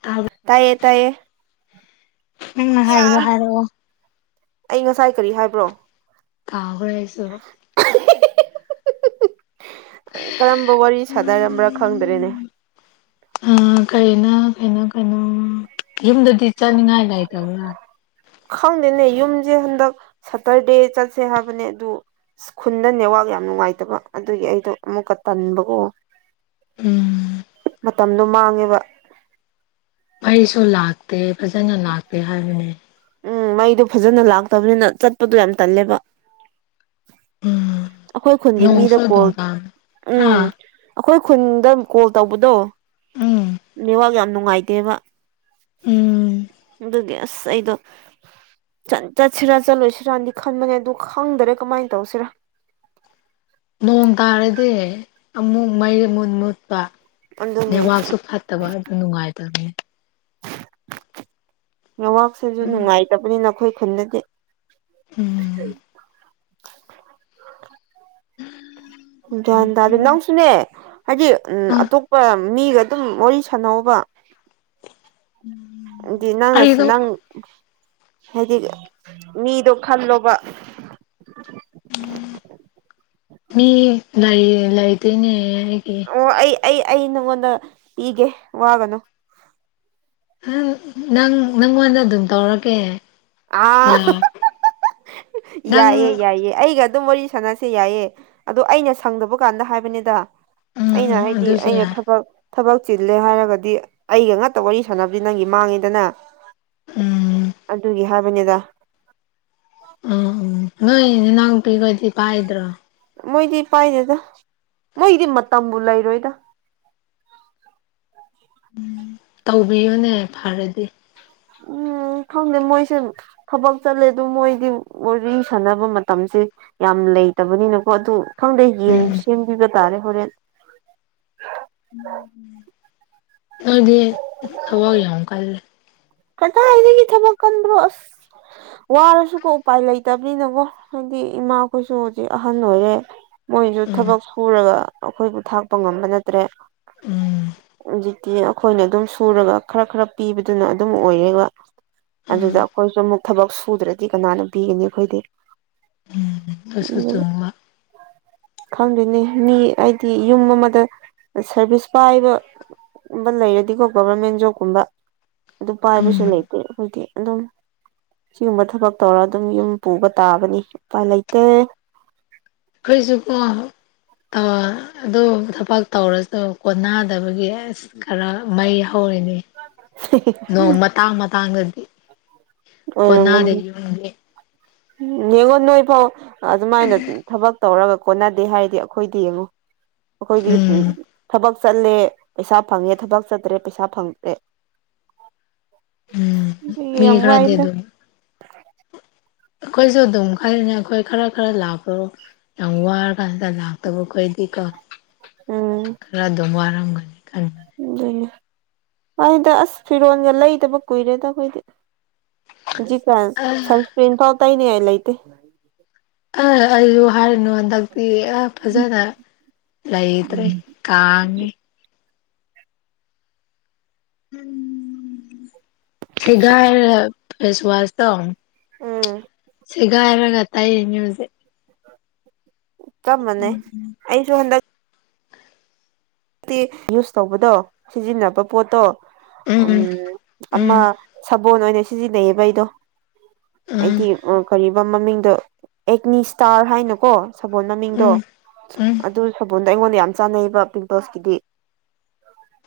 ꯇꯥꯏ ꯇꯥꯏꯌꯦ ꯇꯥꯏꯌꯦ ꯅꯪꯅ ꯌꯥ ꯍꯥꯏꯕꯗꯣ ꯍꯥꯏꯔꯛꯑꯣ ꯑꯩ ꯉꯁꯥꯏ ꯀꯔꯤ ꯍꯥꯏꯕ꯭ꯔꯣ ꯀꯥꯎꯒ꯭ꯔꯦ ꯑꯩꯁꯨ ꯀꯔꯝꯕ ꯋꯥꯔꯤ ꯁꯥꯗꯔꯝꯕ꯭ꯔꯥ ꯈꯪꯗ꯭ꯔꯦꯅꯦ [inaudible] ꯑ ꯀꯔꯤꯩꯅ ꯀꯩꯅꯣ ꯀꯩꯅꯣ ꯌꯨꯝꯗꯗꯤ ꯆꯠꯅꯤꯡꯉꯥꯏ ꯂꯩꯇꯕ꯭ꯔꯥ ꯈꯪꯗꯦꯅꯦ ꯌꯨꯝꯁꯦ ꯍꯟꯗꯛ ꯁꯇꯔꯗꯦ ꯆꯠꯁꯦ ꯍꯥꯏꯕꯅꯦ ꯑꯗꯨ ꯈꯨꯟꯗ ꯅꯦꯋꯥꯛ ꯌꯥꯝ ꯅꯨꯡꯉꯥꯏꯇꯕ ꯑꯗꯨꯒꯤ ꯑꯩꯗꯣ ꯑꯃꯨꯛꯀ ꯇꯟꯕꯀꯣ ꯎꯝ ꯃꯇꯝꯗꯣ ꯃꯥꯡꯉꯦꯕ ꯃꯩꯁꯨ ꯂꯥꯛꯇꯦ ꯐꯖꯅ ꯂꯥꯛꯇꯦ ꯍꯥꯏꯕꯅꯦ ꯎꯝ ꯃꯩꯗꯣ ꯐꯖꯅ ꯂꯥꯛꯇꯕꯅꯤꯅ ꯆꯠꯄꯗꯣ ꯌꯥꯝ ꯇꯜꯂꯦꯕ ꯎꯝ ꯑꯩꯈꯣꯏ ꯈꯨꯟꯒꯤ ꯅꯣꯡꯁꯨ ꯃꯤꯗ ꯑꯗꯨꯝ ꯀꯣꯜ ꯇꯥꯕꯅꯦ ꯎꯝ ꯍꯥꯥ ꯑꯩꯈꯣꯏ ꯈꯨꯟꯗ ꯀꯣꯜ ꯇꯧꯕꯗꯣ ꯎꯝ ꯅꯦꯠꯋꯥꯛ ꯌꯥꯝ ꯅꯨꯡꯉꯥꯏꯇꯦꯕ ꯎꯝ ꯑꯗꯨꯗꯨꯒꯤ ꯑꯁ ꯑꯩꯗꯣ ꯆꯠꯁꯤꯔꯥ ꯆꯠꯂꯨꯁꯤꯔꯗꯤ ꯈꯟꯕꯅꯦ ꯑꯗꯨ ꯈꯪꯗꯔꯦ ꯀꯃꯥꯏꯅ ꯇꯧꯁꯤꯔꯥ ꯅꯣꯡ ꯇꯥꯔꯗꯤ ꯑꯃꯨꯛ ꯃꯩ ꯃꯨꯟ ꯃꯨꯠꯄ ꯑꯗꯨꯅꯦ ꯅꯦꯠꯋꯥꯛꯁꯨ ꯐꯠꯇ ꯠꯇꯕ ꯑꯗꯨ ꯅꯨꯡꯉꯥꯏꯇꯕꯅꯦ ꯌꯋꯥꯛꯁꯤꯁꯨ ꯅꯨꯡꯉꯥꯏꯇꯕꯅꯤ ꯑꯥꯈꯣꯏ ꯈꯨꯟꯗꯗꯤ ꯎꯝ ꯒ꯭ꯌꯥꯟ ꯇꯥꯗꯦ ꯅꯪꯁꯨꯅꯦ ꯍꯥꯏꯗꯤ ꯎ ꯑ ꯑꯇꯣꯞꯄ ꯃꯤꯒ ꯑꯗꯨꯝ ꯋꯥꯔꯤ ꯁꯥꯟꯅꯧꯕ ꯍꯥꯏꯗꯤ ꯅꯪꯅꯁꯨ ꯑꯩꯗꯣ ꯅꯪ ꯍꯥꯏꯗꯤ ꯃꯤꯗꯣ ꯈꯜꯂꯣꯕ ꯃꯤ ꯂꯥꯏ ꯂꯥꯏꯇꯅꯦ ꯑꯩꯗꯤ ꯑꯣ ꯑꯩ ꯑꯩ ꯑꯩ ꯅꯪꯉꯣꯟꯗ ꯄꯤꯒꯦ ꯋꯥꯒꯅꯨ ꯅꯪ ꯅꯪꯉꯣꯟꯗ ꯑꯗꯨꯝ ꯇꯧꯔꯛꯀꯦ ꯑ ꯌꯥꯏꯑꯦ ꯅꯪ ꯌꯥꯏꯌꯦꯑꯦ ꯑꯩꯒ ꯑꯗꯨꯝ ꯋꯥꯔꯤ ꯁꯥꯟꯅꯁꯦ ꯌꯥꯏꯌꯦ ꯑꯗꯣ ꯑꯩꯅ ꯁꯪꯗꯕ ꯀꯥꯟꯗ ꯍꯥꯏꯕꯅꯤꯗ ꯎꯝ ꯑꯩꯅ ꯎꯝ ꯍꯥꯏꯗꯤ ꯑꯗꯨꯁꯨ ꯑꯩꯅ ꯌꯥꯏ ꯊꯕꯛ ꯊꯕꯛ ꯆꯤꯜꯂꯦ ꯍꯥꯏꯔꯒꯗꯤ ꯑꯩꯒ ꯉꯥꯛꯇ ꯋꯥꯔꯤ ꯁꯥꯟꯅꯕꯗꯤ ꯅꯪꯒꯤ ꯃꯥꯡꯉꯤꯗꯅ ꯎꯝ ꯑꯗꯨꯒꯤ ꯍꯥꯏꯕꯅꯤꯗ ꯎ ꯅꯣꯏ ꯅꯥꯎꯄꯤ ꯈꯣꯏꯗꯤ ꯄꯥꯏꯗ꯭ꯔꯣ ꯃꯣꯏꯗꯤ ꯄꯥꯏꯗꯦꯗ ꯃꯣꯏꯗꯤ ꯃꯇꯝꯕꯨ ꯂꯩꯔꯣꯏꯗ ꯎꯝ ꯇꯧꯕꯤꯌꯨꯅꯦ ꯐꯔꯗꯤ ꯎꯝ ꯈꯪꯗꯦ ꯃꯣꯏꯁꯨ ꯊꯕꯛ ꯆꯠꯂꯦ ꯑꯗꯨ ꯃꯣꯏꯗꯤ ꯋꯥꯔꯤ ꯁꯥꯟꯅꯕ ꯃꯇꯝꯁꯦ ꯌꯥꯝ ꯂꯩꯇꯕꯅꯤꯅꯀꯣ ꯑꯗꯨ ꯈꯪꯗꯦ ꯎꯝ ꯁꯦꯝꯕꯤꯕ ꯇꯥꯔꯦ ꯍꯣꯔꯦꯟ ꯅꯣꯏꯗꯤ ꯊꯕꯛ ꯌꯥꯝ ꯀꯜꯂꯦ ꯀꯗꯥꯏꯗꯒꯤ ꯊꯕꯛ ꯀꯟꯕ꯭ꯔꯣ ꯑꯁ ꯋꯥꯔꯁꯨꯀꯣ ꯎꯄꯥꯏ ꯂꯩꯇꯕꯅꯤꯅꯕꯣ ꯍꯥꯏꯗꯤ ꯏꯃꯥꯈꯣꯏꯁꯨ ꯍꯧꯖꯤꯛ ꯑꯍꯟ ꯑꯣꯏꯔꯦ ꯃꯣꯏꯁꯨ ꯎꯝ ꯊꯕꯛ ꯁꯨꯔꯒ ꯑꯩꯈꯣꯏꯕꯨ ꯊꯥꯛꯄ ꯉꯝꯕ ꯅꯠꯇ꯭ꯔꯦ ꯎꯝ ꯍꯧꯖꯤꯛꯇꯤ ꯑꯩꯈꯣꯏꯅ ꯑꯗꯨꯝ ꯁꯨꯔꯒ ꯈꯔ ꯈꯔ ꯄꯤꯕꯗꯨꯅ ꯑꯗꯨꯝ ꯑꯣꯏꯔꯦꯕ ꯎꯝ ꯑꯗꯨꯗ ꯑꯩꯈꯣꯏꯁꯨ ꯑꯃꯨꯛ ꯊꯕꯛ ꯁꯨꯗ꯭ꯔꯗꯤ ꯀꯅꯥꯅ ꯄꯤꯒꯅꯤ ꯑꯩꯈꯣꯏꯗꯤ ꯎꯝ ꯄꯁꯥ ꯆꯕ [unintelligible] ꯈꯪꯗꯣꯏꯅꯦ ꯃꯤ ꯍꯥꯏꯗꯤ ꯌꯨꯝ ꯑꯃꯗ ꯁꯔꯚꯤꯁ ꯄꯥꯏꯕ ꯕ ꯂꯩꯔꯗꯤꯀꯣ ꯒꯣꯕꯔꯃꯦꯟ ꯖꯣꯕꯀꯨꯝꯕ ꯑꯗꯨ ꯄꯥꯏꯕꯁꯨ ꯎꯝ ꯂꯩꯇꯦ ꯑꯩꯈꯣꯏꯗꯤ ꯑꯗꯨꯝ ꯁꯤꯒꯨꯝꯕ ꯊꯕꯛ ꯇꯧꯔꯒ ꯑꯗꯨꯝ ꯌꯨꯝ ꯄꯨꯕ ꯇꯥꯕꯅꯤ ꯎꯄꯥꯏ ꯂꯩꯇꯦ ꯑꯩꯈꯩꯁꯨꯀꯣ ꯑ ꯑꯗꯨ ꯊꯕꯛ ꯇꯧꯔꯁꯨ ꯀꯣꯟꯅꯗꯕꯒꯤ ꯑꯁ ꯈꯔ ꯃꯩ ꯍꯧꯔꯤꯅꯤ ꯅꯣꯡ ꯃꯇꯥꯡ ꯃꯇꯥꯡꯗꯗꯤ ꯀꯣꯟꯅꯥꯗꯦ ꯌꯨꯝꯒꯤꯃꯤ ꯅꯦꯡꯉꯣ ꯅꯣꯏ ꯐꯥꯎ ꯑꯗꯨꯃꯥꯏꯅ ꯊꯕꯛ ꯇꯧꯔꯒ ꯀꯣꯟꯅꯗꯦ ꯍꯥꯏꯔꯗꯤ ꯑꯩꯈꯣꯏꯗꯤ ꯌꯦꯡꯉꯨ ꯑꯩꯈꯣꯏꯗꯤ ꯎꯝ ꯊꯕꯛ ꯆꯠꯂꯦ ꯄꯩꯁꯥ ꯐꯪꯉꯦ ꯊꯕꯛ ꯆꯠꯇ꯭ꯔꯦ ꯄꯩꯁꯥ ꯐꯪꯇꯦ ꯎꯝ ꯃꯤ ꯌꯥꯝ ꯈꯔꯗꯤ ꯋꯥꯏꯗ ꯑꯗꯨꯝ ꯑꯩꯈꯣꯏꯁꯨ ꯑꯗꯨꯝ ꯈꯜꯂꯤꯅꯦ ꯑꯩꯈꯣꯏ ꯈꯔ ꯈꯔ ꯂꯥꯛꯄꯔꯣ ꯌꯥꯝ ꯋꯥꯔ ꯀꯥꯟꯗ ꯇꯟꯖꯥꯛꯇꯕ ꯑꯈꯣꯏꯗꯤꯀꯣ ꯈꯔ ꯑꯗꯨꯝ ꯋꯥꯔꯝꯒꯅꯤ ꯈꯟꯕꯅꯦ ꯑꯗꯨꯏꯅꯦ ꯍꯣꯏꯗ ꯑꯁ ꯐꯤꯔꯣꯟꯒ ꯂꯩꯗꯕ ꯀꯨꯏꯔꯦꯗ ꯑꯩꯈꯣꯏꯗꯤ ꯍꯨꯖꯤꯛ ꯀꯥꯟ ꯑ ꯁꯟꯁꯀ꯭ꯔꯤꯟ ꯐꯥꯎ ꯇꯩꯅꯤꯉꯥꯏ ꯂꯩꯇꯦ [unintelligible] ꯍꯥꯏꯔꯨꯅꯨ ꯍꯟꯗꯛꯇꯤ ꯑ ꯐꯖꯅ ꯂꯩꯇ꯭ꯔꯦ ꯀꯥꯡꯉꯦ ꯁꯦꯒꯥꯏꯔꯒ ꯐꯦꯁ ꯋꯥꯁ ꯇꯣ ꯎꯝ ꯁꯦꯒꯥꯏꯔꯒ ꯇꯩꯔꯤꯅꯦ ꯍꯨꯖꯤꯛ ꯆꯞ ꯃꯥꯟꯅꯩ ꯑꯩꯁꯨ ꯍꯟꯗꯛ ꯇꯤ ꯌꯨꯁ ꯇꯧꯕꯗꯣ ꯁꯤꯖꯤꯟꯅꯕ ꯄꯣꯠꯇꯣ ꯎꯝ ꯎꯝ ꯑꯃ ꯁꯥꯕꯣꯟ ꯑꯣꯏꯅ ꯁꯤꯖꯤꯟꯅꯩꯌꯦꯕ ꯑꯩꯗꯣ ꯎꯝ ꯍꯥꯏꯗꯤ ꯑꯥ ꯀꯔꯤꯕ ꯃꯃꯤꯡꯗꯣ ꯑꯦꯛꯅꯤ ꯁ꯭ꯇꯥꯔ ꯍꯥꯏꯅꯀꯣ ꯁꯕꯣꯟ ꯃꯃꯤꯡꯗꯣ ꯎꯝ ꯎꯝ ꯑꯗꯨ ꯁꯕꯣꯟꯗꯣ ꯑꯩꯉꯣꯟꯗ ꯌꯥꯝ ꯆꯥꯟꯅꯩꯌꯦꯕ ꯄꯤꯝꯄꯜꯁꯀꯤꯗꯤ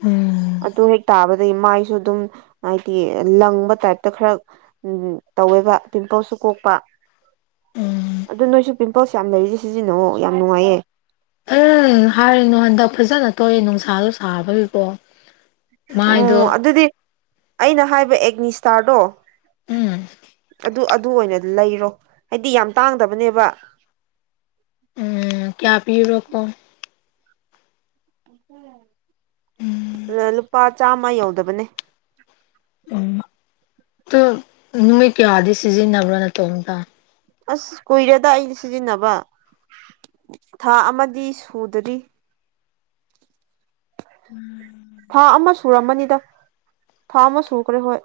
ꯎꯝ ꯑꯗꯨ ꯍꯦꯛ ꯇꯥꯕ ꯑꯗꯩ ꯃꯥꯏꯁꯨ ꯑꯗꯨꯝ ꯍꯥꯏꯗꯤ ꯂꯪꯕ ꯇꯥꯏꯞꯇ ꯈꯔ ꯎꯝ ꯇꯧꯋꯦꯕ ꯄꯤꯝꯄꯜꯁꯨ ꯀꯣꯛꯄ ꯎꯝ ꯑꯗꯨ ꯅꯣꯏꯁꯨ ꯄꯤꯝꯄꯜꯁ ꯌꯥꯝ ꯂꯩꯔꯗꯤ ꯁꯤꯖꯤꯟꯅꯧꯋꯣ ꯌꯥꯝ ꯅꯨꯡꯉꯥꯏꯌꯦ ꯑ ꯍꯥꯏꯔꯤꯅꯣ ꯍꯟꯗꯛ ꯐꯖꯅ ꯊꯣꯛꯑꯦ ꯅꯨꯡꯁꯥꯗꯣ ꯁꯥꯕꯒꯤꯀꯣ ꯃꯥꯏꯗꯣ ꯎꯝ ꯑꯗꯨꯗꯤ ꯑꯩꯅ ꯍꯥꯏꯕ ꯑꯦꯛꯅꯤ ꯁ꯭ꯇꯥꯔꯗꯣ ꯎꯝ ꯇꯨ ꯑꯗꯨ ꯑꯣꯏꯅ ꯂꯩꯔꯣ ꯍꯥꯏꯗꯤ ꯌꯥꯝ ꯇꯥꯡꯗꯕꯅꯦꯕ ꯎꯝ ꯀꯌꯥ ꯄꯤꯔꯣꯀꯣ ꯂꯥ ꯂꯨꯄꯥ ꯆꯥꯝꯃ ꯌꯧꯗꯕꯅꯦ ꯎꯝ ꯇꯨ ꯅꯨꯃꯤꯠ ꯀꯌꯥꯗꯤ ꯁꯤꯖꯤꯟꯅꯕ꯭ꯔꯣ ꯅꯥꯇꯣꯝꯇ ꯑꯁ ꯀꯨꯏꯔꯦꯗ ꯑꯩꯗꯤ ꯁꯤꯖꯤꯟꯅꯕ ꯊꯥ ꯑꯃꯗꯤ ꯁꯨꯗꯔꯤ ꯎꯝ ꯊꯥ ꯑꯃ ꯁꯨꯔꯝꯃꯅꯤꯗ ꯊꯥ ꯑꯃ ꯁꯩꯈ꯭ꯔꯦ ꯍꯣꯏ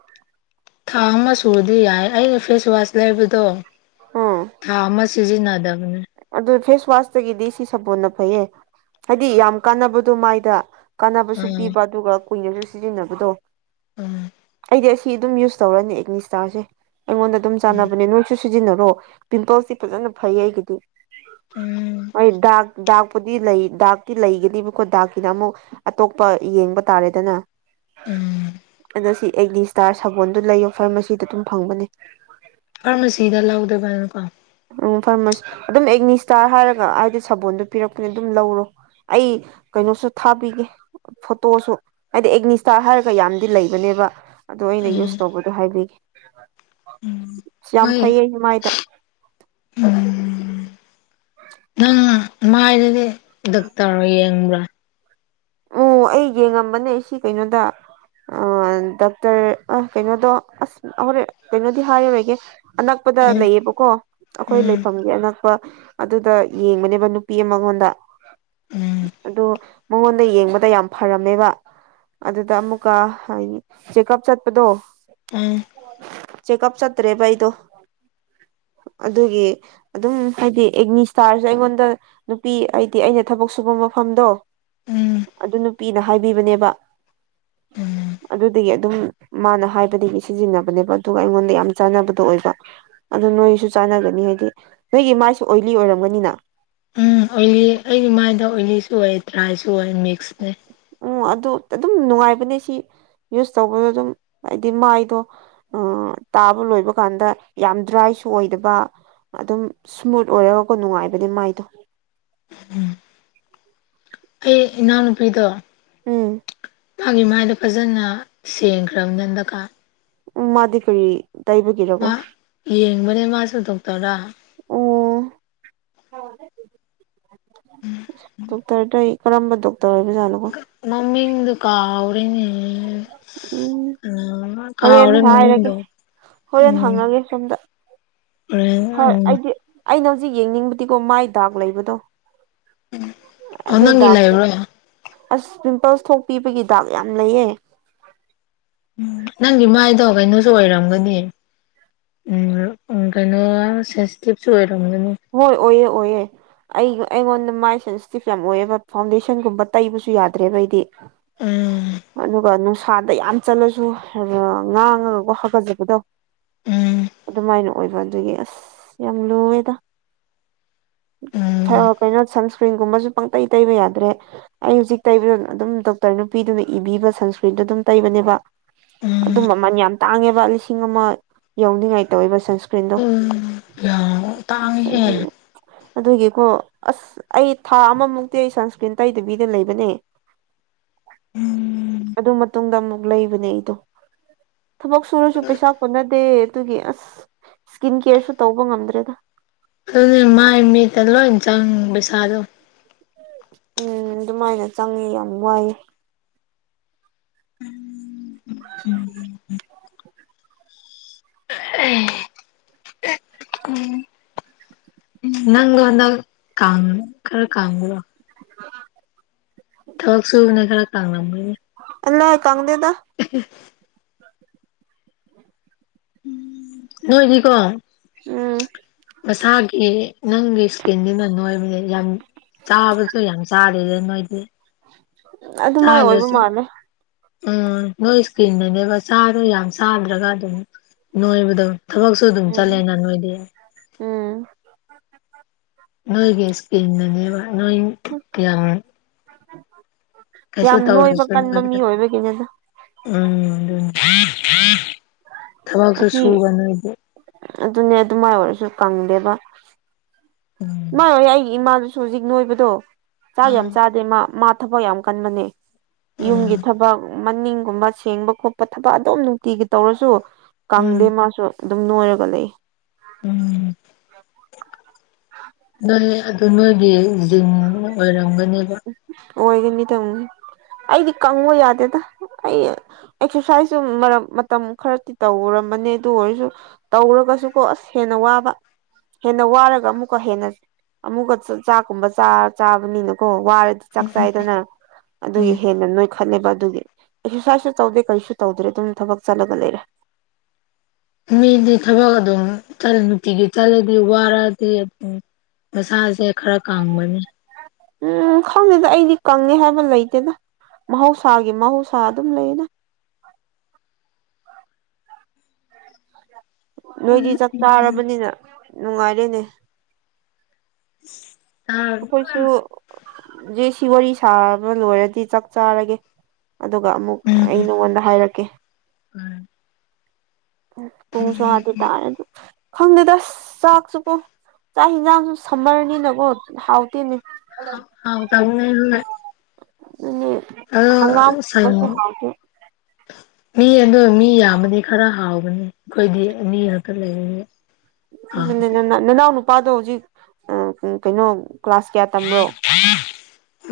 ꯊꯥ ꯑꯃ ꯁꯨꯔꯗꯤ ꯌꯥꯏ ꯑꯩꯅ‌ ꯐꯦꯁꯋꯥꯁ ꯂꯩꯕꯗꯣ ꯎꯝ ꯊꯥ ꯑꯃ ꯁꯤꯖꯤꯟꯅꯥꯗꯕꯅꯦ ꯑꯗꯨ ꯐꯦꯁ ꯋꯥꯁꯇꯒꯤꯗꯤ ꯁꯤ ꯁꯥꯄꯣꯟꯅ ꯐꯩꯌꯦ ꯍꯥꯏꯗꯤ ꯌꯥꯝ ꯀꯥꯟꯅꯕꯗꯣ ꯃꯥꯏꯗ ꯀꯥꯟꯅꯕꯁꯨ ꯎꯝ ꯄꯤꯕ ꯑꯗꯨꯒ ꯀꯨꯏꯅꯁꯨ ꯁꯤꯖꯤꯟꯅꯕꯗꯣ ꯎꯝ ꯑꯩꯗꯤ ꯑꯁꯤ ꯑꯗꯨꯝ ꯌꯨꯁ ꯇꯧꯔꯅꯤ ꯑꯦꯛꯅꯤ ꯁ꯭ꯇꯥꯔꯁꯦ ꯑꯩꯉꯣꯟꯗ ꯑꯗꯨꯝ ꯆꯥꯟꯅꯕꯅꯦ ꯅꯣꯏꯁꯨ ꯁꯤꯖꯤꯟꯅꯔꯣ ꯄꯤꯝꯄꯜꯁ ꯇꯤ ꯐꯖꯅ ꯐꯩꯌꯦ ꯑꯩꯒꯤꯗꯤ ꯎꯝ ꯍꯣꯏ ꯗꯥꯛ ꯗꯥꯛ ꯨꯄꯨꯗꯤ ꯂꯩ ꯗꯥꯛꯇꯤ ꯂꯩꯒꯅꯦꯕꯀꯣ ꯗꯥꯛꯀꯤꯅ ꯑꯃꯨꯛ ꯑꯇꯣꯞꯄ ꯌꯦꯡꯕ ꯇꯥꯔꯦꯗꯅ ꯎꯝ ꯑꯁꯤ ꯑꯦꯛꯅꯤꯁꯇ꯭ꯥꯔ ꯁꯥꯒꯣꯟꯗꯨ ꯂꯩꯌꯣ ꯐꯥꯔ ꯃꯥꯁꯤꯗ ꯑꯗꯨꯝ ꯐꯪꯕꯅꯦ꯫ ꯐꯥꯔꯃꯥꯁꯤꯗ ꯂꯧꯗꯕꯅꯀꯣ꯫ ꯎꯝ ꯐꯥꯔꯃꯁꯤ ꯑꯗꯨꯝ ꯑꯦꯛꯅꯤꯁꯇ꯭ꯥꯔ ꯍꯥꯏꯔꯒ ꯍꯥꯏꯗꯤ ꯁꯥꯕꯣꯟꯗꯨ ꯄꯤꯔꯛꯄꯅꯦ ꯑꯗꯨꯝ ꯂꯧꯔꯣ꯫ ꯑꯩ ꯀꯩꯅꯣꯁꯨ ꯊꯥꯕꯤꯒꯦ꯫ ꯐꯣꯇꯣꯁꯨ ꯍꯥꯏꯗꯤ ꯑꯦꯛꯅꯤꯁꯇ꯭ꯥꯔ ꯍꯥꯏꯔꯒ ꯌꯥꯝꯅꯗꯤ ꯂꯩꯕꯅꯦꯕ꯫ ꯑꯗꯣ ꯑꯩꯅ ꯌꯨꯁ ꯇꯧꯕꯗꯣ ꯍꯥꯏꯕꯤꯒꯦ ꯑꯁ ꯌꯥꯝ ꯍꯣꯏ ꯐꯩꯌꯦ ꯑꯩ ꯃꯥꯏꯗ꯫ [inaudible] ꯅꯪ ꯃꯥꯏꯗꯗꯤ ꯗꯛꯇꯔ ꯌꯦꯡꯕ꯭ꯔꯥ ꯎ ꯑꯩ ꯌꯦꯡꯉꯝꯕꯅꯦ ꯁꯤ ꯀꯩꯅꯣꯗ꯫ ꯑ ꯗꯥꯛꯇꯔ ꯑ ꯀꯩꯅꯣꯗꯣ ꯑꯁ ꯍꯣꯔꯦꯟ ꯀꯩꯅꯣꯗꯤ ꯍꯥꯏꯔꯔꯣꯏꯒꯦ꯫ ꯑꯅꯛꯄꯗ ꯎꯝ ꯂꯩꯌꯦꯕꯀꯣ ꯑꯩꯈꯣꯏ ꯎꯝ ꯂꯩꯐꯝꯒꯤ ꯑꯅꯛ ꯄ ꯑꯗꯨꯗ ꯌꯦꯡꯕꯅꯦꯕ ꯅꯨꯄꯤ ꯑꯃꯉꯣꯟꯗ ꯎꯝ ꯑꯗꯣ꯫ ꯃꯉꯣꯟꯗ ꯌꯦꯡꯕ꯫ ꯌꯥꯝ ꯐꯔꯝꯃꯦꯕ ꯑꯗꯨꯗ ꯑꯃꯨꯛꯀ ꯆꯦꯛꯀꯞ ꯆꯠꯄꯗꯣ ꯎꯝ ꯆꯦꯛꯀꯞ ꯆꯠꯇ꯭ꯔꯦꯕ ꯑꯩꯗꯣ ꯑꯗꯨꯒꯤ꯫ ꯑꯗꯨꯝ ꯍꯥꯏꯗꯤ ꯑꯦꯛꯅꯤ ꯁꯇ꯭ꯥꯔꯁꯦ ꯑꯩꯉꯣꯟꯗ ꯅꯨꯄꯤ ꯍꯥꯏꯗꯤ ꯑꯩꯅ ꯊꯕꯛ ꯁꯨꯕ ꯃꯐꯝꯗꯣ꯫ ꯎꯝ ꯑꯗꯨ ꯅꯨꯄꯤꯅ ꯍꯥꯏꯕꯤꯕꯅꯦꯕ꯫ ꯎꯝ ꯑꯗꯨꯗꯒꯤ ꯑꯗꯨꯝ ꯃꯥꯅ ꯍꯥꯏꯕꯗꯒꯤ ꯁꯤꯖꯤꯟꯅꯕꯅꯦꯕ ꯑꯗꯨꯒ ꯑꯩꯉꯣꯟꯗ ꯌꯥꯝ ꯆꯥꯟꯅꯕꯗꯣ ꯑꯣꯏꯕ꯫ ꯑꯗꯨ ꯅꯣꯏꯁꯨ ꯆꯥꯟꯅꯒꯅꯤ ꯍꯥꯏꯗꯤ ꯅꯣꯏꯒꯤ ꯃꯥꯏꯁꯨ ꯑꯣꯏꯂꯤ ꯑꯣꯏꯔꯝꯒꯅꯤꯅ꯫ ꯎꯝ ꯑꯣꯏꯂꯤ ꯑꯩꯒꯤ ꯃꯥꯏꯗ ꯑꯣꯏꯂꯤꯁꯨ ꯑꯣꯏꯌꯦ ꯗꯔ꯭ꯥꯏꯁꯨ ꯑꯣꯏꯌꯦ ꯃꯤꯛꯁꯅꯦ꯫ ꯎꯝ ꯑꯗꯨ ꯑꯗꯨꯝ ꯅꯨꯡꯉꯥꯏꯕꯅꯦ ꯁꯤ ꯌꯨꯁ ꯇꯧꯕꯗ ꯑꯗꯨꯝ ꯍꯥꯏꯗꯤ ꯃꯥꯏꯗꯣ꯫ ꯑꯥ ꯇꯥꯕ ꯂꯣꯏꯕ ꯀꯥꯟꯗ ꯌꯥꯝ ꯗ꯭ꯔꯥꯏꯁꯨ ꯑꯣꯏꯗꯕ ꯑꯗꯨꯝ ꯁꯃꯨꯠ ꯑꯣꯏꯔꯒꯀꯣ ꯅꯨꯡꯉꯥꯏꯕꯅꯦ ꯃꯥꯏꯗꯣ꯫ ꯑꯩ ꯏꯅꯥꯎꯅꯨꯄꯤꯗꯣ꯫ ꯎꯝ꯫ ꯃꯥꯒꯤ ꯃꯥꯏꯗꯣ ꯐꯖꯅ ꯁꯦꯡꯈ꯭ꯔꯕꯅꯦ ꯍꯟꯗꯛꯀꯥꯟ ꯎꯝ ꯃꯥꯗꯤ ꯀꯔꯤ ꯇꯩꯕꯒꯤꯔꯀꯣ ꯃꯥ ꯌꯦꯡꯕꯅꯦ ꯃꯥꯁꯨ ꯗꯣꯛꯇꯔꯗ ꯑꯣ ꯑꯁ ꯗꯣꯛꯇꯔꯗꯩ ꯀꯔꯝꯕ ꯗꯣꯛꯇꯔ ꯑꯣꯏꯕꯖꯠꯅꯣꯒꯣ꯫ ꯃꯃꯤꯗꯣ ꯀꯥꯎꯔꯦꯅꯦ꯫ ꯎꯝ ꯀꯅꯥ ꯍꯣꯔꯦꯟ ꯀꯥꯎꯔꯦ ꯍꯥꯏꯔꯒꯦ꯫ ꯃꯃꯤꯡꯗꯣ ꯍꯣꯔꯦꯟ ꯎꯝ ꯍꯪꯉꯒꯦ ꯁꯣꯝꯗ ꯍꯣꯔꯦꯟ ꯍꯣꯏ ꯎꯝ ꯑꯩꯗꯤ ꯑꯩꯅ ꯍꯧꯖꯤꯛ ꯌꯦꯡꯅꯤꯡꯕꯗꯤꯀꯣ ꯃꯥꯏ ꯗꯥꯛ ꯂꯩꯕꯗꯣ꯫ ꯑꯣ ꯑꯗꯨ ꯅꯪꯒꯤ ꯗꯥꯛ ꯂꯩꯕ꯭ꯔꯣ ꯑꯁ ꯄꯤꯝꯄꯜꯁ ꯊꯣꯛꯄꯤꯕꯒꯤ ꯗꯥꯛ ꯌꯥꯝ ꯂꯩꯌꯦ꯫ [inaudible] ꯎꯝ ꯅꯪꯒꯤ ꯃꯥꯏꯗꯣ ꯒꯩꯅꯣ ꯁꯨ ꯑꯣꯏꯔꯝꯒꯅꯤ ꯎꯝ ꯎꯝ ꯀꯩꯅꯣ ꯁꯦꯟꯁꯤꯇꯤꯞꯁꯨ ꯑꯣꯏꯔꯝꯒꯅꯤ ꯍꯣꯏ ꯑꯣꯏꯌꯦ ꯑꯣꯏꯌꯦ ꯑꯩ ꯑꯩꯉꯣꯟꯗ ꯃꯥꯏ ꯁꯦꯟꯁꯤꯇꯤꯞ ꯌꯥꯝ ꯑꯣꯏꯑꯦꯕ ꯐꯥꯎꯟꯗꯦꯁꯟꯒꯨꯝꯕ ꯇꯩꯕꯁꯨ ꯌꯥꯗ꯭ꯔꯦꯕ ꯑꯩꯗꯤ ꯎꯝ ꯑꯗꯨꯒ ꯅꯨꯡꯁꯥꯗ ꯌꯥꯝ ꯆꯠꯂꯁꯨ ꯉꯥꯡꯉꯒꯀꯣ ꯍꯥ ꯍꯥꯒꯠꯆꯕꯗꯣ ꯎꯝ ꯑꯗꯨꯃꯥꯏꯅ ꯑꯣꯏꯕ ꯑꯗꯨꯒꯤ ꯑꯁ ꯌꯥꯝ ꯂꯨꯑꯦꯗ ꯎꯝ ꯁꯔꯞ ꯀꯩꯅꯣ ꯁꯟꯁꯀ꯭ꯔꯤꯟꯒꯨꯝꯕꯖꯨ ꯄꯪ ꯇꯩ ꯇꯩꯕ ꯌꯥꯗ꯭ꯔꯦ ꯑꯩ ꯍꯧꯖꯤꯛ ꯇꯩꯕꯗ ꯑꯗꯨꯝ ꯗꯣꯛꯇꯔ ꯅꯨꯄꯤꯗꯨꯅ ꯏꯕꯤꯕ ꯁꯟꯁꯀ꯭ꯔꯤꯟꯗꯨ ꯑꯗꯨꯝ ꯇꯩꯕꯅꯦꯕ ꯎꯝ ꯑꯗꯨ ꯃꯃꯟ ꯌꯥꯝ ꯇꯥꯡꯉꯦꯕ ꯂꯤꯁꯤꯡ ꯑꯃ ꯌꯧꯅꯤꯡꯉꯥꯏ ꯇꯧꯋꯦꯕ ꯁꯟꯁꯀ꯭ꯔꯤꯟ ꯎꯝ ꯌꯥꯎ ꯑꯁ ꯑꯗꯨ ꯑꯗꯨꯒꯤꯀꯣ ꯑꯁ ꯑꯩ ꯊꯥ ꯑꯃꯃꯨꯛꯇꯤ ꯑꯩ ꯁꯟꯁꯀ꯭ꯔꯤꯟ ꯇꯩꯗꯕꯤꯗ ꯂꯩꯕꯅꯦ [inaudible] ꯑꯗꯨ ꯃꯇꯨꯡꯗ ꯑꯃꯨꯛ ꯂꯩꯕꯅꯦ ꯑꯩꯗꯣ ꯊꯕꯛ ꯁꯨꯔꯁꯨ ꯄꯩꯁꯥ ꯀꯣꯟꯅꯗꯦ ꯑꯗꯨꯒꯤ ꯑꯁ ꯏꯁꯀꯤꯟ ꯀꯦꯌꯔꯁꯨ ꯇꯧꯕ ꯉꯝꯗ꯭ꯔꯦꯗ ꯑꯗꯨꯅ ꯃꯥꯏ ꯃꯤꯠꯇ ꯂꯣꯏ ꯆꯪ ꯁꯥꯥꯗꯣ ꯎꯝ ꯑꯗꯨꯃꯥꯏꯅ ꯆꯪꯉꯦ ꯌꯥꯝ ꯋꯥꯏꯌꯦ [unintelligible] [unintelligible] ꯅꯪꯗꯣ ꯍꯟꯗꯛ ꯀꯥꯥꯡ ꯈꯔ ꯀꯥꯡꯕꯔꯣ [unintelligible] ꯊꯕꯛ ꯁꯨꯕꯅ ꯈꯔ ꯇꯥꯡꯂꯝꯒꯅꯤ ꯑꯂꯥꯏ ꯀꯪꯗꯦꯗ [unintelligible] ꯅꯣꯏꯗꯤꯀꯣ ꯎꯝ ꯃꯁꯥꯒꯤ ꯅꯪꯒꯤ ꯏꯁꯀꯤꯟꯗꯨꯅ ꯅꯣꯏꯕꯅꯦ ꯌꯥꯝ ꯆꯥꯕꯖꯨ ꯌꯥꯝ ꯆꯥ ꯑꯗꯨꯗ ꯅꯣꯏꯗꯤ ꯑꯗꯨꯃꯥꯏ ꯑꯣꯏꯕ ꯆꯥꯗ꯭ꯔꯁꯨ ꯃꯥꯜꯂꯦ ꯎꯝ ꯅꯣꯏ ꯏꯁꯀꯤꯟꯗꯨꯅꯦꯕ ꯆꯥꯗꯣ ꯌꯥꯝ ꯆꯥꯗ꯭ꯔꯒ ꯑꯗꯨꯝ ꯅꯣꯏꯕꯗꯧ ꯊꯕꯛꯁꯨ ꯑꯗꯨꯝ ꯎꯝ ꯆꯠꯂꯦꯅ ꯅꯣꯏꯗꯤ ꯎꯝ ꯅꯣꯏꯒꯤ ꯏꯁꯀꯤꯗꯨꯅꯦꯕ ꯅꯣꯏ ꯌꯥꯝ ꯀꯩꯁꯨ ꯌꯥꯝ ꯅꯣꯏꯕ ꯇꯧꯔꯁꯨ [unintelligible] ꯎꯝ ꯀꯟꯕ ꯃꯤ ꯑꯣꯏꯕꯒꯤꯅꯤꯗ ꯑꯗꯨꯅꯤ ꯊꯕꯛꯁꯨ ꯑꯁꯤ ꯁꯨꯕ ꯅꯣꯏꯗꯤ ꯑꯗꯨꯅꯦ ꯑꯗꯨꯃꯥꯏ ꯑꯣꯏꯔꯁꯨ ꯀꯪꯗꯦꯕ [inaudible] ꯏꯃ ꯍꯧꯌꯤꯛ ꯑꯩꯒꯤ ꯏꯃꯥꯗꯨꯁꯨ ꯍꯧꯖꯤꯛ ꯅꯣꯏꯕꯗꯣ ꯆꯥꯛ ꯌꯥꯝ ꯎꯝ ꯆꯥꯗꯦ ꯃꯥ ꯃꯥ ꯊꯕꯛ ꯌꯥꯝ ꯀꯟꯕꯅꯦ ꯎꯝ ꯌꯨꯝꯒꯤ ꯊꯕꯛ ꯃꯅꯤꯡꯒꯨꯝꯕ ꯁꯦꯡꯕ ꯈꯣꯠꯄ ꯊꯕꯛ ꯑꯗꯨꯝ ꯅꯨꯡꯇꯤꯒꯤ ꯇꯧꯔꯁꯨ ꯎꯝ ꯀꯪꯗꯦ ꯃꯥꯁꯨ ꯑꯗꯨꯝ ꯅꯣꯏꯔꯒ ꯂꯩ ꯎꯝ ꯅꯣꯏ ꯑꯗꯨ ꯅꯣꯏꯒꯤ ꯖꯤꯟ ꯑꯣꯏꯔꯝꯒꯅꯦꯕ ꯑꯣꯏꯒꯅꯤ ꯗꯝ ꯑꯩꯗꯤ ꯀꯪꯉꯣ ꯌꯥꯗꯦꯗ ꯑꯩ ꯑꯦꯛꯁꯔꯁꯥꯏꯖꯁꯨ ꯃꯔꯛ ꯃꯇꯝ ꯈꯔꯗꯤ ꯇꯧꯔꯕꯅꯤ ꯑꯗꯨ ꯑꯣꯏꯔꯁꯨ ꯇꯧꯔꯒꯁꯨ ꯀꯣ ꯑꯁ ꯍꯦꯟꯅ ꯋꯥꯕ ꯍꯦꯟꯅ ꯋꯥꯔꯒ ꯑꯃꯨꯛꯀ ꯍꯦꯟꯅ ꯑꯃꯨꯛꯀ ꯆꯥꯛꯀꯨꯝꯕ ꯆꯥ ꯆꯥꯕꯅꯤꯅ ꯀꯣ ꯋꯥꯔꯗꯤ ꯆꯥꯛ ꯆꯥꯏꯗꯅ ꯑꯗꯨꯒꯤ ꯍꯦꯟꯅ ꯅꯣꯏꯈꯠꯂꯦꯕ ꯑꯗꯨꯒꯤ ꯑꯦꯛꯁꯔꯁꯥꯏꯁꯁꯨ ꯇꯧꯗꯦ ꯀꯩꯁꯨ ꯇꯧꯗ꯭ꯔꯦ ꯑꯗꯨꯝ ꯊꯕꯛ ꯆꯠꯂꯒ ꯂꯩꯔꯦ ꯃꯤꯗꯤ ꯊꯕꯛ ꯑꯗꯨꯝ ꯆꯠ ꯅꯨꯇꯤꯒꯤ ꯆꯠꯂꯗꯤ ꯋꯥꯔꯗꯤ ꯑꯗꯨꯝ ꯃꯁꯥꯁꯦ ꯈꯔ ꯀꯪꯕꯅꯤ ꯎꯝ ꯈꯪꯗꯦꯗ ꯑꯩꯗꯤ ꯀꯪꯉꯦ ꯍꯥꯏꯕ ꯂꯩꯇꯦꯗ ꯃꯍꯧꯁꯥꯒꯤ ꯃꯍꯧꯁꯥ ꯑꯗꯨꯝ ꯂꯩꯌꯦꯗ꯫ ꯅꯣꯏꯗꯤ ꯆꯥꯛ ꯆꯥꯔꯕꯅꯤꯅ ꯅꯨꯡꯉꯥꯏꯔꯦꯅꯦ꯫ [unintelligible] ꯑꯩꯈꯣꯏꯁꯨ ꯖꯦꯁꯤ ꯋꯥꯔꯤ ꯁꯥꯕ ꯂꯣꯏꯔꯗꯤ ꯆꯥꯛ ꯆꯥꯔꯒꯦ꯫ ꯑꯗꯨꯒ ꯑꯃꯨꯛ ꯑꯩ ꯅꯉꯣꯟꯗ ꯍꯥꯏꯔꯛꯀꯦ꯫ ꯎꯝ ꯄꯨꯡꯁꯨ [unintelligible] ꯇꯔꯦꯗꯨ꯫ ꯈꯪꯗꯦꯗ ꯆꯥꯛꯁꯨꯀꯣ ꯆꯥꯛ ꯍꯦꯟꯖꯥꯡꯁꯨ ꯁꯝꯃꯔꯅꯤꯅꯀꯣ ꯍꯥꯎꯇꯦꯅꯦ꯫ [unintelligible] ꯑꯗꯨꯅꯦ꯫ ꯍꯪꯒꯥꯝꯒꯨꯝꯕꯁꯨ [unintelligible] ꯍꯥꯎꯇꯦ ꯃꯤ ꯑꯗꯨ ꯃꯤ ꯌꯥꯝ ꯑꯃꯗꯤ ꯈꯔ ꯍꯥꯎꯕꯅꯤ ꯑꯩꯈꯣꯏꯗꯤ ꯑꯅꯤ ꯈꯛꯇ ꯂꯩꯔꯤꯅꯤ ꯑꯗꯨꯅꯦ ꯍꯥꯎꯗꯦ ꯅꯅꯥꯎ ꯅꯨꯄꯥꯗꯣ ꯍꯧꯖꯤꯛ ꯀꯩꯅꯣ ꯀ꯭ꯂꯥꯁ ꯀꯌꯥ ꯇꯝꯕ꯭ꯔꯣ?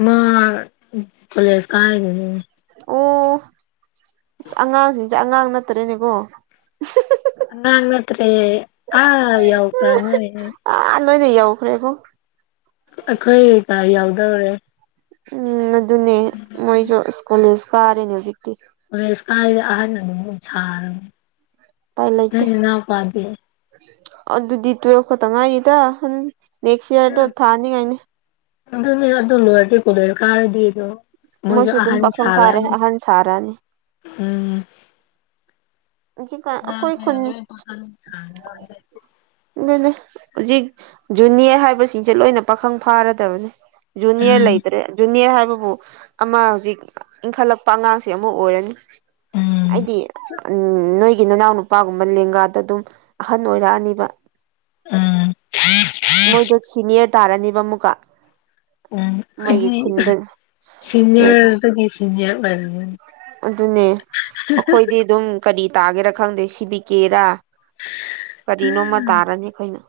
ꯃꯥ ꯀꯣꯂꯦꯁ ꯀꯥꯏꯕꯅꯤ꯫ ꯑꯣ ꯑꯁ ꯑꯉꯥꯡꯁꯤꯡꯁꯦ ꯑꯉꯥꯡ ꯅꯠꯇ꯭ꯔꯦꯅꯦꯀꯣ꯫ ꯑꯉꯥꯡ ꯅꯠꯇ꯭ꯔꯦ꯫ ꯑꯥ ꯌꯧꯈ꯭ꯔꯥꯕꯅꯥꯅꯦ꯫ ꯑꯥ ꯂꯣꯏꯅ ꯌꯧꯈ꯭ꯔꯦꯕꯣ꯫ ꯑꯩꯈꯣꯏ ꯀ ꯌꯧꯗꯧꯔꯦ꯫ ꯎꯝ ꯑꯗꯨꯅꯦ ꯃꯣꯏꯁꯨ ꯀꯣꯂꯦꯖ ꯀꯥꯔꯦꯅꯦ ꯍꯧꯖꯤꯛꯇꯤ꯫ ꯀꯣꯂꯦꯁ ꯀꯔꯗꯤ ꯑꯍꯟ ꯑꯗꯨꯝ ꯁꯥꯔꯅꯤ꯫ ꯎꯄꯥꯏ ꯂꯩꯇꯦ ꯑꯗꯨꯗꯤ ꯇꯨꯋꯦꯜꯐ ꯈꯛꯇ ꯉꯥꯏꯔꯤꯗ꯫ ꯅꯦꯛꯁ ꯌꯔꯗꯣ ꯊꯥꯅꯤ ꯉꯥꯏꯅꯦ꯫ ꯑꯗꯨꯅꯦ ꯑꯗꯨ ꯂꯣꯏꯔꯗꯤ ꯀꯣꯂꯦꯁ ꯀꯥꯔꯗꯤ ꯑꯗꯣ꯫ ꯃꯣꯏꯁꯨ ꯑꯗꯨꯝ ꯑꯍꯟ ꯄꯥꯈꯪ ꯐꯥꯔꯦ ꯁꯔꯛꯑꯅꯤ ꯑꯍꯟ ꯁꯥꯔꯛꯑꯅꯤ ꯎꯝ꯫ ꯍꯧꯖꯤꯛꯀꯥꯟ ꯑꯉꯥꯡ ꯑꯩꯈꯣꯏ ꯈꯩꯅ ꯈꯨꯟ ꯂꯣꯏꯅ ꯄꯈꯪ ꯁꯥꯔꯦ [unintelligible] ꯑꯗꯨꯅꯦ ꯍꯧꯖꯤꯛ ꯖꯨꯅꯤꯌꯔ ꯍꯥꯏꯕꯁꯤꯡꯁꯦ ꯂꯣꯏꯅ ꯄꯥꯈꯪ ꯐꯥꯔꯗꯕꯅꯤ꯫ ꯖꯨꯅꯤꯌꯔ ꯎꯝ ꯂꯩꯇ꯭ꯔꯦ ꯖꯨꯅꯤꯌꯔ ꯍꯥꯏꯕꯕꯨ ꯑꯃ ꯍꯧꯖꯤꯛ ꯏꯟꯈꯠꯂꯛꯄ ꯑꯉꯥꯡꯁꯦ ꯑꯃ ꯑꯣꯏꯔꯅꯤ꯫ ꯎꯝ ꯅꯣꯏꯒꯤ ꯅꯅꯥꯎ ꯅꯨꯄꯥꯒꯨꯝꯕ ꯂꯦꯡꯒꯥꯗ ꯑꯗꯨꯝ ꯑꯍꯟ ꯑꯣꯏꯔꯛꯑꯅꯤꯕ꯫ ꯎꯝ ꯃꯣꯏꯗ ꯁꯤꯅꯤꯌꯔ ꯇꯥꯔꯅꯤꯕ ꯑꯃꯨꯛꯀ꯫ ꯎꯝ ꯃꯣꯏꯒꯤ ꯍꯥꯏꯗꯤ ꯈꯨꯟꯗ ꯂꯩꯕ ꯁꯤꯅꯤꯌꯥꯔꯗꯒꯤ ꯁꯤꯅꯤꯌꯥꯔ ꯑꯣꯏꯔꯦꯕ꯫ ꯑꯗꯨꯅꯦ ꯑꯩꯈꯣꯏꯗꯤ ꯑꯗꯨꯝ ꯀꯔꯤ ꯇꯥꯒꯦꯔꯥ ꯈꯪꯗꯦ ꯁꯤꯕꯤꯀꯦꯔꯥ꯫ ꯀꯔꯤꯅꯣꯃ ꯇꯥꯔꯅꯤ ꯑꯩꯈꯣꯏꯅ꯫